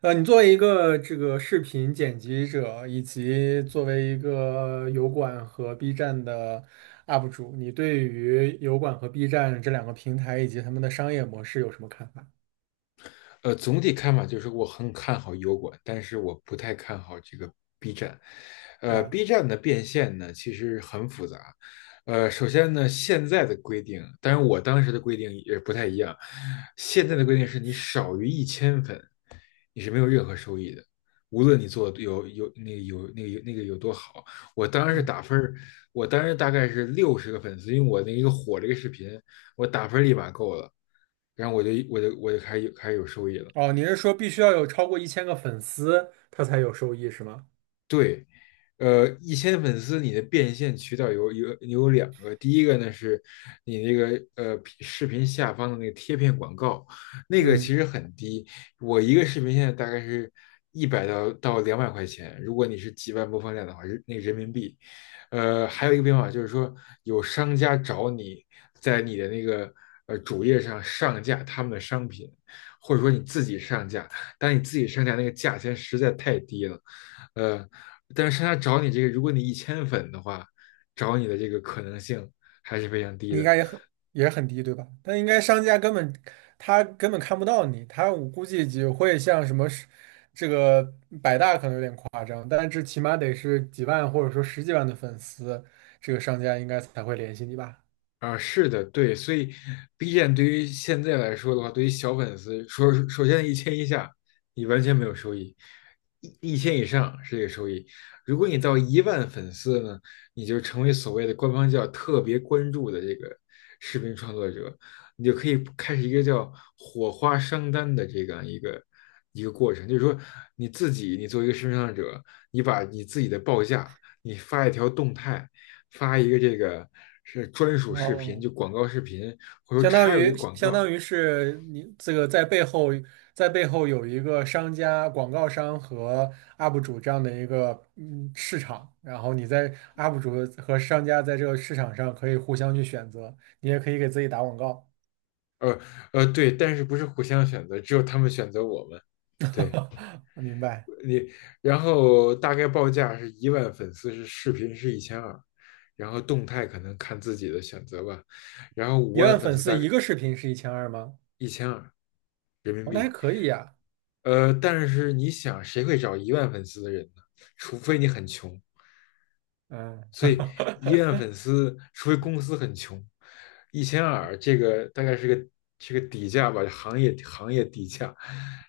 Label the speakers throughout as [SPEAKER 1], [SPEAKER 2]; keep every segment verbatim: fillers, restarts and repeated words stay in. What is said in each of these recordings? [SPEAKER 1] 呃，你作为一个这个视频剪辑者，以及作为一个油管和 B 站的 U P 主，你对于油管和 B 站这两个平台以及他们的商业模式有什么看法
[SPEAKER 2] 呃，总体看法就是我很看好油管，但是我不太看好这个 B 站。呃
[SPEAKER 1] 啊？
[SPEAKER 2] ，B 站的变现呢，其实很复杂。呃，首先呢，现在的规定，当然我当时的规定也不太一样。现在的规定是你少于一千粉，你是没有任何收益的，无论你做得有有那个有那个有那个有多好。我当时
[SPEAKER 1] 嗯。
[SPEAKER 2] 打分儿，我当时大概是六十个粉丝，因为我那一个火这个视频，我打分立马够了，然后我就我就我就开始有开始有收益了。
[SPEAKER 1] 哦，你是说必须要有超过一千个粉丝，他才有收益是吗？
[SPEAKER 2] 对，呃，一千粉丝你的变现渠道有有有两个，第一个呢是你那个呃视频下方的那个贴片广告，那个其
[SPEAKER 1] 嗯。
[SPEAKER 2] 实很低，我一个视频现在大概是一百到到两百块钱，如果你是几万播放量的话，是那个人民币。呃，还有一个变化就是说，有商家找你在你的那个呃主页上上架他们的商品，或者说你自己上架，但你自己上架那个价钱实在太低了。呃，但是他找你这个，如果你一千粉的话，找你的这个可能性还是非常低
[SPEAKER 1] 你应
[SPEAKER 2] 的。
[SPEAKER 1] 该也很也很低，对吧？但应该商家根本他根本看不到你，他我估计只会像什么是这个百大可能有点夸张，但是起码得是几万或者说十几万的粉丝，这个商家应该才会联系你吧？
[SPEAKER 2] 啊，是的，对，所以 B 站对于现在来说的话，对于小粉丝，说首先一千以下，你完全没有收益；一一千以上是这个收益。如果你到一万粉丝呢，你就成为所谓的官方叫特别关注的这个视频创作者，你就可以开始一个叫火花商单的这样一个一个过程，就是说你自己，你作为一个视频创作者，你把你自己的报价，你发一条动态。发一个这个是专属视频，
[SPEAKER 1] 哦，
[SPEAKER 2] 就广告视频，或者
[SPEAKER 1] 相当
[SPEAKER 2] 插入一个
[SPEAKER 1] 于
[SPEAKER 2] 广
[SPEAKER 1] 相
[SPEAKER 2] 告。
[SPEAKER 1] 当于是你这个在背后在背后有一个商家、广告商和 U P 主这样的一个嗯市场，然后你在 U P 主和商家在这个市场上可以互相去选择，你也可以给自己打广告。
[SPEAKER 2] 呃呃，对，但是不是互相选择，只有他们选择我们。对
[SPEAKER 1] 明白。
[SPEAKER 2] 你，然后大概报价是一万粉丝是视频是一千二，然后动态可能看自己的选择吧，然后五
[SPEAKER 1] 一
[SPEAKER 2] 万
[SPEAKER 1] 万
[SPEAKER 2] 粉
[SPEAKER 1] 粉
[SPEAKER 2] 丝
[SPEAKER 1] 丝
[SPEAKER 2] 大概
[SPEAKER 1] 一个视频是一千二吗？
[SPEAKER 2] 一千二。
[SPEAKER 1] 哦，那还可以呀。
[SPEAKER 2] 呃，但是你想，谁会找一万粉丝的人呢？除非你很穷。
[SPEAKER 1] 嗯。
[SPEAKER 2] 所以医万粉 丝，除非公司很穷，一千二这个大概是个是个底价吧，行业行业底价。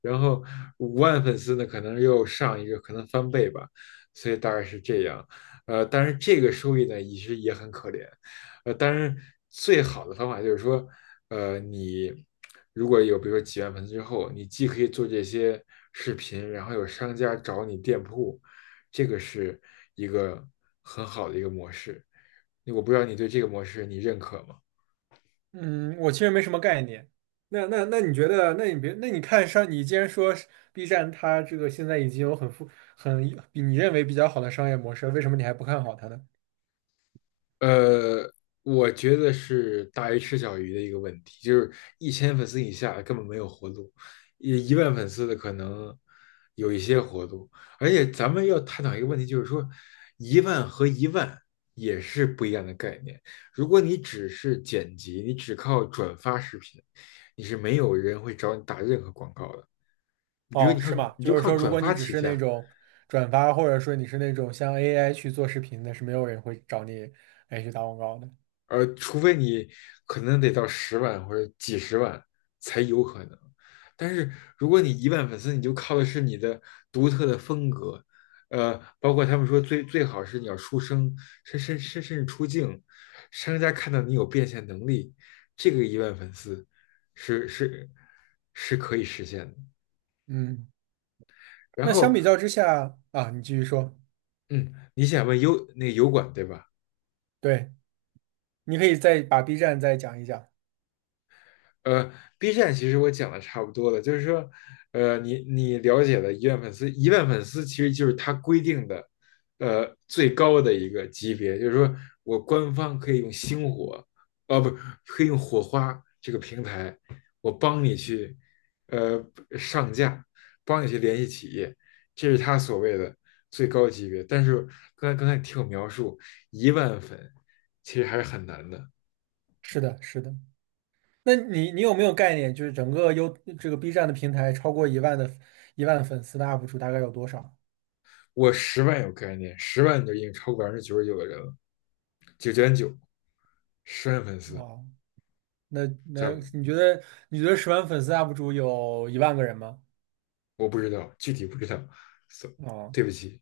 [SPEAKER 2] 然后五万粉丝呢，可能又上一个，可能翻倍吧，所以大概是这样。呃，但是这个收益呢，其实也很可怜。呃，当然最好的方法就是说，呃，你如果有比如说几万粉丝之后，你既可以做这些视频，然后有商家找你店铺，这个是一个很好的一个模式。我不知道你对这个模式你认可吗？
[SPEAKER 1] 嗯，我其实没什么概念。那那那你觉得？那你别，那你看上，你既然说是 B 站它这个现在已经有很富很比你认为比较好的商业模式，为什么你还不看好它呢？
[SPEAKER 2] 呃，我觉得是大鱼吃小鱼的一个问题，就是一千粉丝以下根本没有活路，一一万粉丝的可能有一些活路。而且咱们要探讨一个问题，就是说一万和一万也是不一样的概念。如果你只是剪辑，你只靠转发视频，你是没有人会找你打任何广告的。你比如
[SPEAKER 1] 哦，
[SPEAKER 2] 你靠
[SPEAKER 1] 是吗？
[SPEAKER 2] 你就
[SPEAKER 1] 就是
[SPEAKER 2] 靠
[SPEAKER 1] 说，如
[SPEAKER 2] 转
[SPEAKER 1] 果你
[SPEAKER 2] 发
[SPEAKER 1] 只
[SPEAKER 2] 起
[SPEAKER 1] 是那
[SPEAKER 2] 家，
[SPEAKER 1] 种转发，或者说你是那种像 A I 去做视频的，是没有人会找你来去打广告的。
[SPEAKER 2] 呃，除非你可能得到十万或者几十万才有可能。但是如果你一万粉丝，你就靠的是你的独特的风格，呃，包括他们说最最好是你要出声，甚甚甚甚至出镜，商家看到你有变现能力，这个一万粉丝是是是可以实现的。
[SPEAKER 1] 嗯，
[SPEAKER 2] 然
[SPEAKER 1] 那相
[SPEAKER 2] 后，
[SPEAKER 1] 比较之下啊，你继续说。
[SPEAKER 2] 嗯，你想问油那个油管对吧？
[SPEAKER 1] 对，你可以再把 B 站再讲一讲。
[SPEAKER 2] 呃，B 站其实我讲的差不多了，就是说，呃，你你了解的一万粉丝，一万粉丝其实就是它规定的，呃，最高的一个级别，就是说我官方可以用星火，哦、不，可以用火花这个平台，我帮你去，呃，上架，帮你去联系企业，这是他所谓的最高级别。但是刚才刚才你听我描述，一万粉其实还是很难的。
[SPEAKER 1] 是的，是的。那你你有没有概念，就是整个优这个 B 站的平台超过一万的一万粉丝的 U P 主大概有多少？
[SPEAKER 2] 我十万有概念，十万都已经超过百分之九十九的人了，九点九，十万粉丝，
[SPEAKER 1] 哦，那那
[SPEAKER 2] 在
[SPEAKER 1] 你觉得你觉得十万粉丝 U P 主有一万个人吗？
[SPEAKER 2] 我不知道，具体不知道，so，
[SPEAKER 1] 哦，
[SPEAKER 2] 对不起。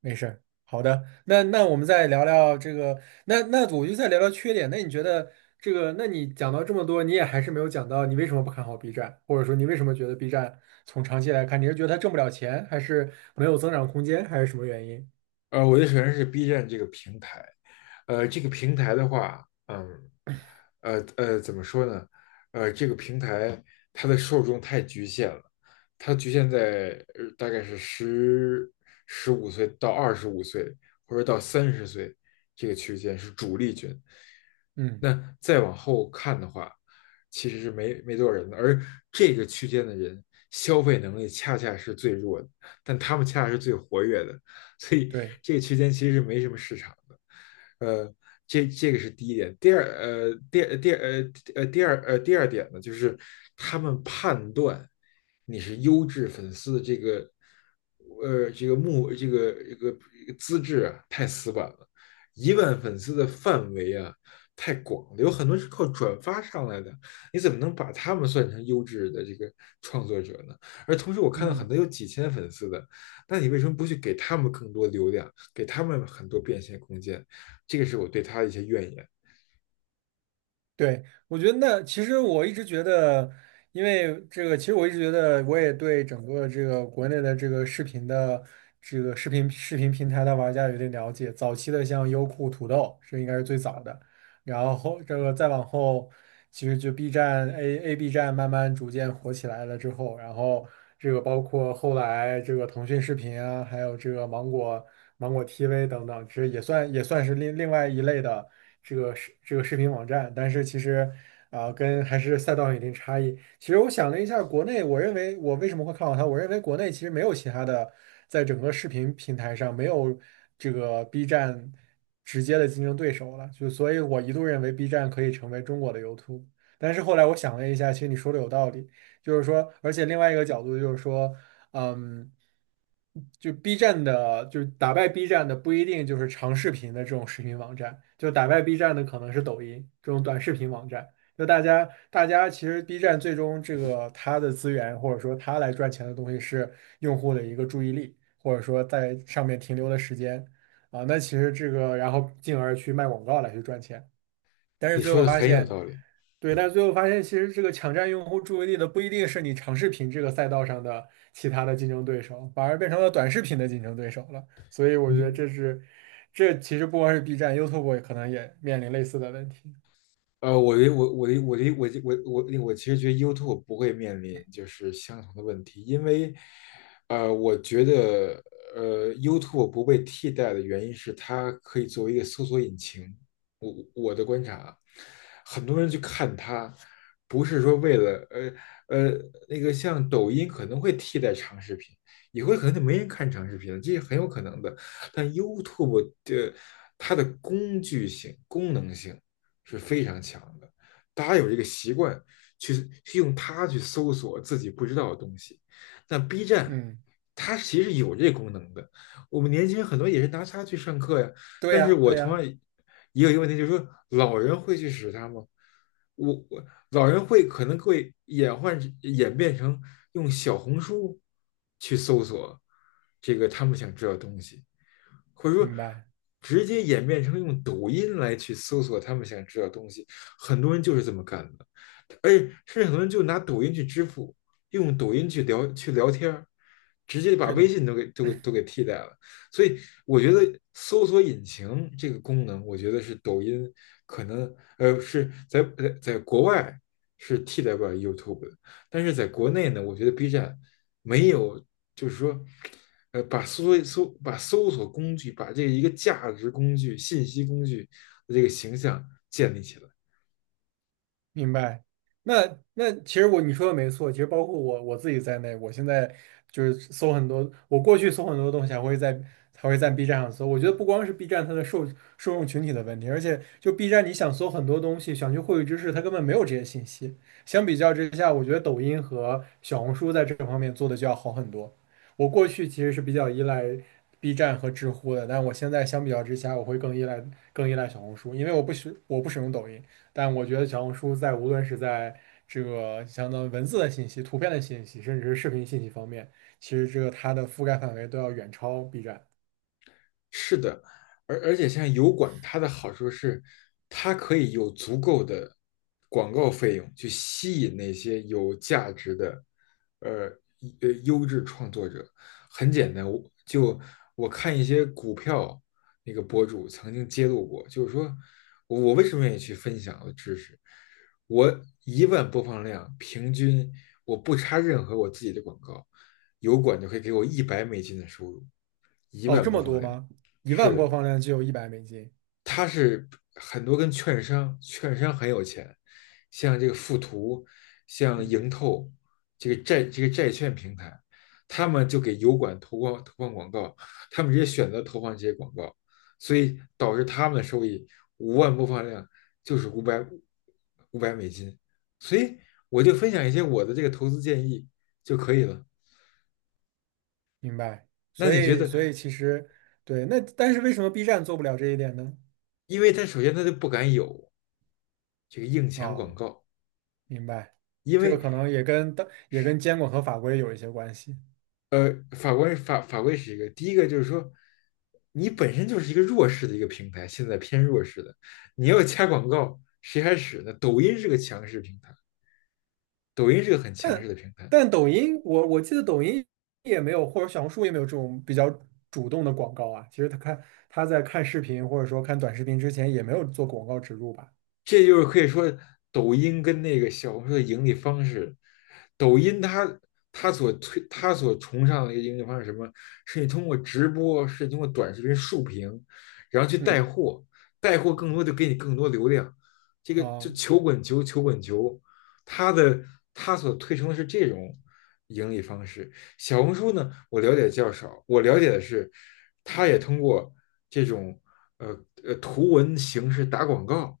[SPEAKER 1] 没事儿，好的，那那我们再聊聊这个，那那我就再聊聊缺点。那你觉得这个，那你讲到这么多，你也还是没有讲到你为什么不看好 B 站，或者说你为什么觉得 B 站从长期来看，你是觉得它挣不了钱，还是没有增长空间，还是什么原因？
[SPEAKER 2] 呃，我的首先是 B 站这个平台，呃，这个平台的话，嗯，呃呃，怎么说呢？呃，这个平台它的受众太局限了，它局限在呃大概是十十五岁到二十五岁，或者到三十岁这个区间是主力军。
[SPEAKER 1] 嗯。
[SPEAKER 2] 那再往后看的话，其实是没没多少人的，而这个区间的人消费能力恰恰是最弱的，但他们恰恰是最活跃的，所以
[SPEAKER 1] 对。
[SPEAKER 2] 这个区间其实是没什么市场的。呃，这这个是第一点。第二，呃，第第呃呃第二呃第二点呢，就是他们判断你是优质粉丝的这个呃这个目这个这个资质啊，太死板了。一万粉丝的范围啊太广了，有很多是靠转发上来的，你怎么能把他们算成优质的这个创作者呢？而同时，我看到很
[SPEAKER 1] 嗯。
[SPEAKER 2] 多有几千粉丝的，那你为什么不去给他们更多流量，给他们很多变现空间？这个是我对他的一些怨言。
[SPEAKER 1] 对，我觉得那其实我一直觉得，因为这个，其实我一直觉得，我也对整个这个国内的这个视频的这个视频视频平台的玩家有点了解。早期的像优酷、土豆，这应该是最早的，然后这个再往后。其实就 B 站 A A B 站慢慢逐渐火起来了之后，然后这个包括后来这个腾讯视频啊，还有这个芒果芒果 T V 等等，其实也算也算是另另外一类的这个视这个视频网站，但是其实啊，跟还是赛道有一定差异。其实我想了一下，国内我认为我为什么会看好它？我认为国内其实没有其他的，在整个视频平台上没有这个 B 站直接的竞争对手了，就所以我一度认为 B 站可以成为中国的 YouTube。但是后来我想了一下，其实你说的有道理，就是说，而且另外一个角度就是说，嗯，就 B 站的，就是打败 B 站的不一定就是长视频的这种视频网站，就打败 B 站的可能是抖音这种短视频网站。就大家，大家其实 B 站最终这个它的资源或者说它来赚钱的东西是用户的一个注意力，或者说在上面停留的时间啊。那其实这个，然后进而去卖广告来去赚钱。但是
[SPEAKER 2] 你
[SPEAKER 1] 最
[SPEAKER 2] 说
[SPEAKER 1] 后
[SPEAKER 2] 的
[SPEAKER 1] 发
[SPEAKER 2] 很有
[SPEAKER 1] 现，
[SPEAKER 2] 道理，
[SPEAKER 1] 对，但是最后发现，其实这个抢占用户注意力的不一定是你长视频这个赛道上的其他的竞争对手，反而变成了短视频的竞争对手了。所以我觉
[SPEAKER 2] 你
[SPEAKER 1] 得这是，这其实不光是 B 站，YouTube 也可能也面临类似的问题。
[SPEAKER 2] 呃，我的我我的我的我的我我我其实觉得 YouTube 不会面临就是相同的问题，因为，呃，我觉得呃 YouTube 不被替代的原因是它可以作为一个搜索引擎。我我的观察啊，很多人去看它，不是说为了呃呃那个像抖音可能会替代长视频，以后可能就没人看长视频了，这是很有可能的。但 YouTube 的它的工具性、功能性。是非常强的。大家有这个习惯去去用它去搜索自己不知道的东西。那 B 站
[SPEAKER 1] 嗯，
[SPEAKER 2] 它其实有这功能的，我们年轻人很多也是拿它去上课呀。
[SPEAKER 1] 对
[SPEAKER 2] 但
[SPEAKER 1] 呀，
[SPEAKER 2] 是我
[SPEAKER 1] 对
[SPEAKER 2] 同
[SPEAKER 1] 呀。
[SPEAKER 2] 样也有一个问题，就是说老人会去使它吗？我我老人会可能会演换演变成用小红书去搜索这个他们想知道的东西。或者说
[SPEAKER 1] 明白。
[SPEAKER 2] 直接演变成用抖音来去搜索他们想知道的东西，很多人就是这么干的，而且甚至很多人就拿抖音去支付，用抖音去聊去聊天直接把
[SPEAKER 1] 是
[SPEAKER 2] 微
[SPEAKER 1] 的。
[SPEAKER 2] 信都给都给都给替代了。所以我觉得搜索引擎这个功能，我觉得是抖音可能呃是在在在国外是替代不了 YouTube 的，但是在国内呢，我觉得 B 站没有，就是说，呃，把搜搜把搜索工具，把这一个价值工具、信息工具的这个形象建立起来。
[SPEAKER 1] 明白。那那其实我你说的没错，其实包括我我自己在内，我现在就是搜很多，我过去搜很多东西还会在还会在 B 站上搜。我觉得不光是 B 站它的受受众群体的问题，而且就 B 站你想搜很多东西，想去获取知识，它根本没有这些信息。相比较之下，我觉得抖音和小红书在这方面做的就要好很多。我过去其实是比较依赖 B 站和知乎的，但我现在相比较之下，我会更依赖更依赖小红书，因为我不使我不使用抖音。但我觉得小红书在无论是在这个相当于文字的信息、图片的信息，甚至是视频信息方面，其实这个它的覆盖范围都要远超 B 站。
[SPEAKER 2] 是的，而而且像油管，它的好处是，它可以有足够的广告费用去吸引那些有价值的，呃呃优质创作者。很简单，我就我看一些股票那个博主曾经揭露过，就是说我我为什么愿意去分享我的知识？我一万播放量，平均我不插任何我自己的广告，油管就可以给我一百美金的收入，一
[SPEAKER 1] 哦，
[SPEAKER 2] 万
[SPEAKER 1] 这
[SPEAKER 2] 播
[SPEAKER 1] 么
[SPEAKER 2] 放
[SPEAKER 1] 多
[SPEAKER 2] 量。
[SPEAKER 1] 吗？一
[SPEAKER 2] 是
[SPEAKER 1] 万播
[SPEAKER 2] 的，
[SPEAKER 1] 放量就有一百美金。
[SPEAKER 2] 他是很多跟券商，券商很有钱，像这个富途，像
[SPEAKER 1] 嗯，
[SPEAKER 2] 盈透，这个债这个债券平台，他们就给油管投放投放广告，他们直接选择投放这些广告，所以导致他们的收益五万播放量就是五百五百美金，所以我就分享一些我的这个投资建议就可以了。
[SPEAKER 1] 明白。
[SPEAKER 2] 那
[SPEAKER 1] 所
[SPEAKER 2] 你觉
[SPEAKER 1] 以，
[SPEAKER 2] 得，
[SPEAKER 1] 所以其实对，那但是为什么 B 站做不了这一点呢？
[SPEAKER 2] 因为他首先他就不敢有这个硬钱广
[SPEAKER 1] 哦，
[SPEAKER 2] 告。
[SPEAKER 1] 明白，
[SPEAKER 2] 因
[SPEAKER 1] 这个
[SPEAKER 2] 为
[SPEAKER 1] 可能也跟当也跟监管和法规有一些关系。
[SPEAKER 2] 呃，法官法法规是一个，第一个就是说，你本身就是一个弱势的一个平台，现在偏弱势的，你要加广告，谁还使呢？抖音是个强势平台，抖音是个很强势的平台，
[SPEAKER 1] 但抖音，我我记得抖音也没有，或者小红书也没有这种比较主动的广告啊。其实他看他在看视频或者说看短视频之前，也没有做广告植入吧？
[SPEAKER 2] 这就是可以说抖音跟那个小红书的盈利方式。抖音它它所推它所崇尚的一个盈利方式是什么？是你通过直播，是通过短视频竖屏，然后去带
[SPEAKER 1] 嗯
[SPEAKER 2] 货，带货更多
[SPEAKER 1] 嗯，
[SPEAKER 2] 就给你更多流量。这个就
[SPEAKER 1] 啊，
[SPEAKER 2] 球滚球，球滚球，它的它所推崇的是这种盈利方式。小红书呢，我了解较少，我了解的是，它也通过这种呃呃图文形式打广告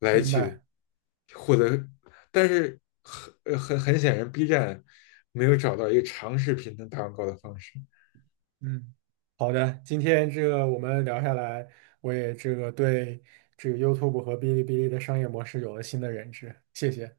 [SPEAKER 2] 来
[SPEAKER 1] 明
[SPEAKER 2] 去
[SPEAKER 1] 白。
[SPEAKER 2] 获得，但是很呃很很显然，B 站没有找到一个长视频能打广告的方式。
[SPEAKER 1] 嗯，好的，今天这个我们聊下来，我也这个对这个 YouTube 和哔哩哔哩的商业模式有了新的认知，谢谢。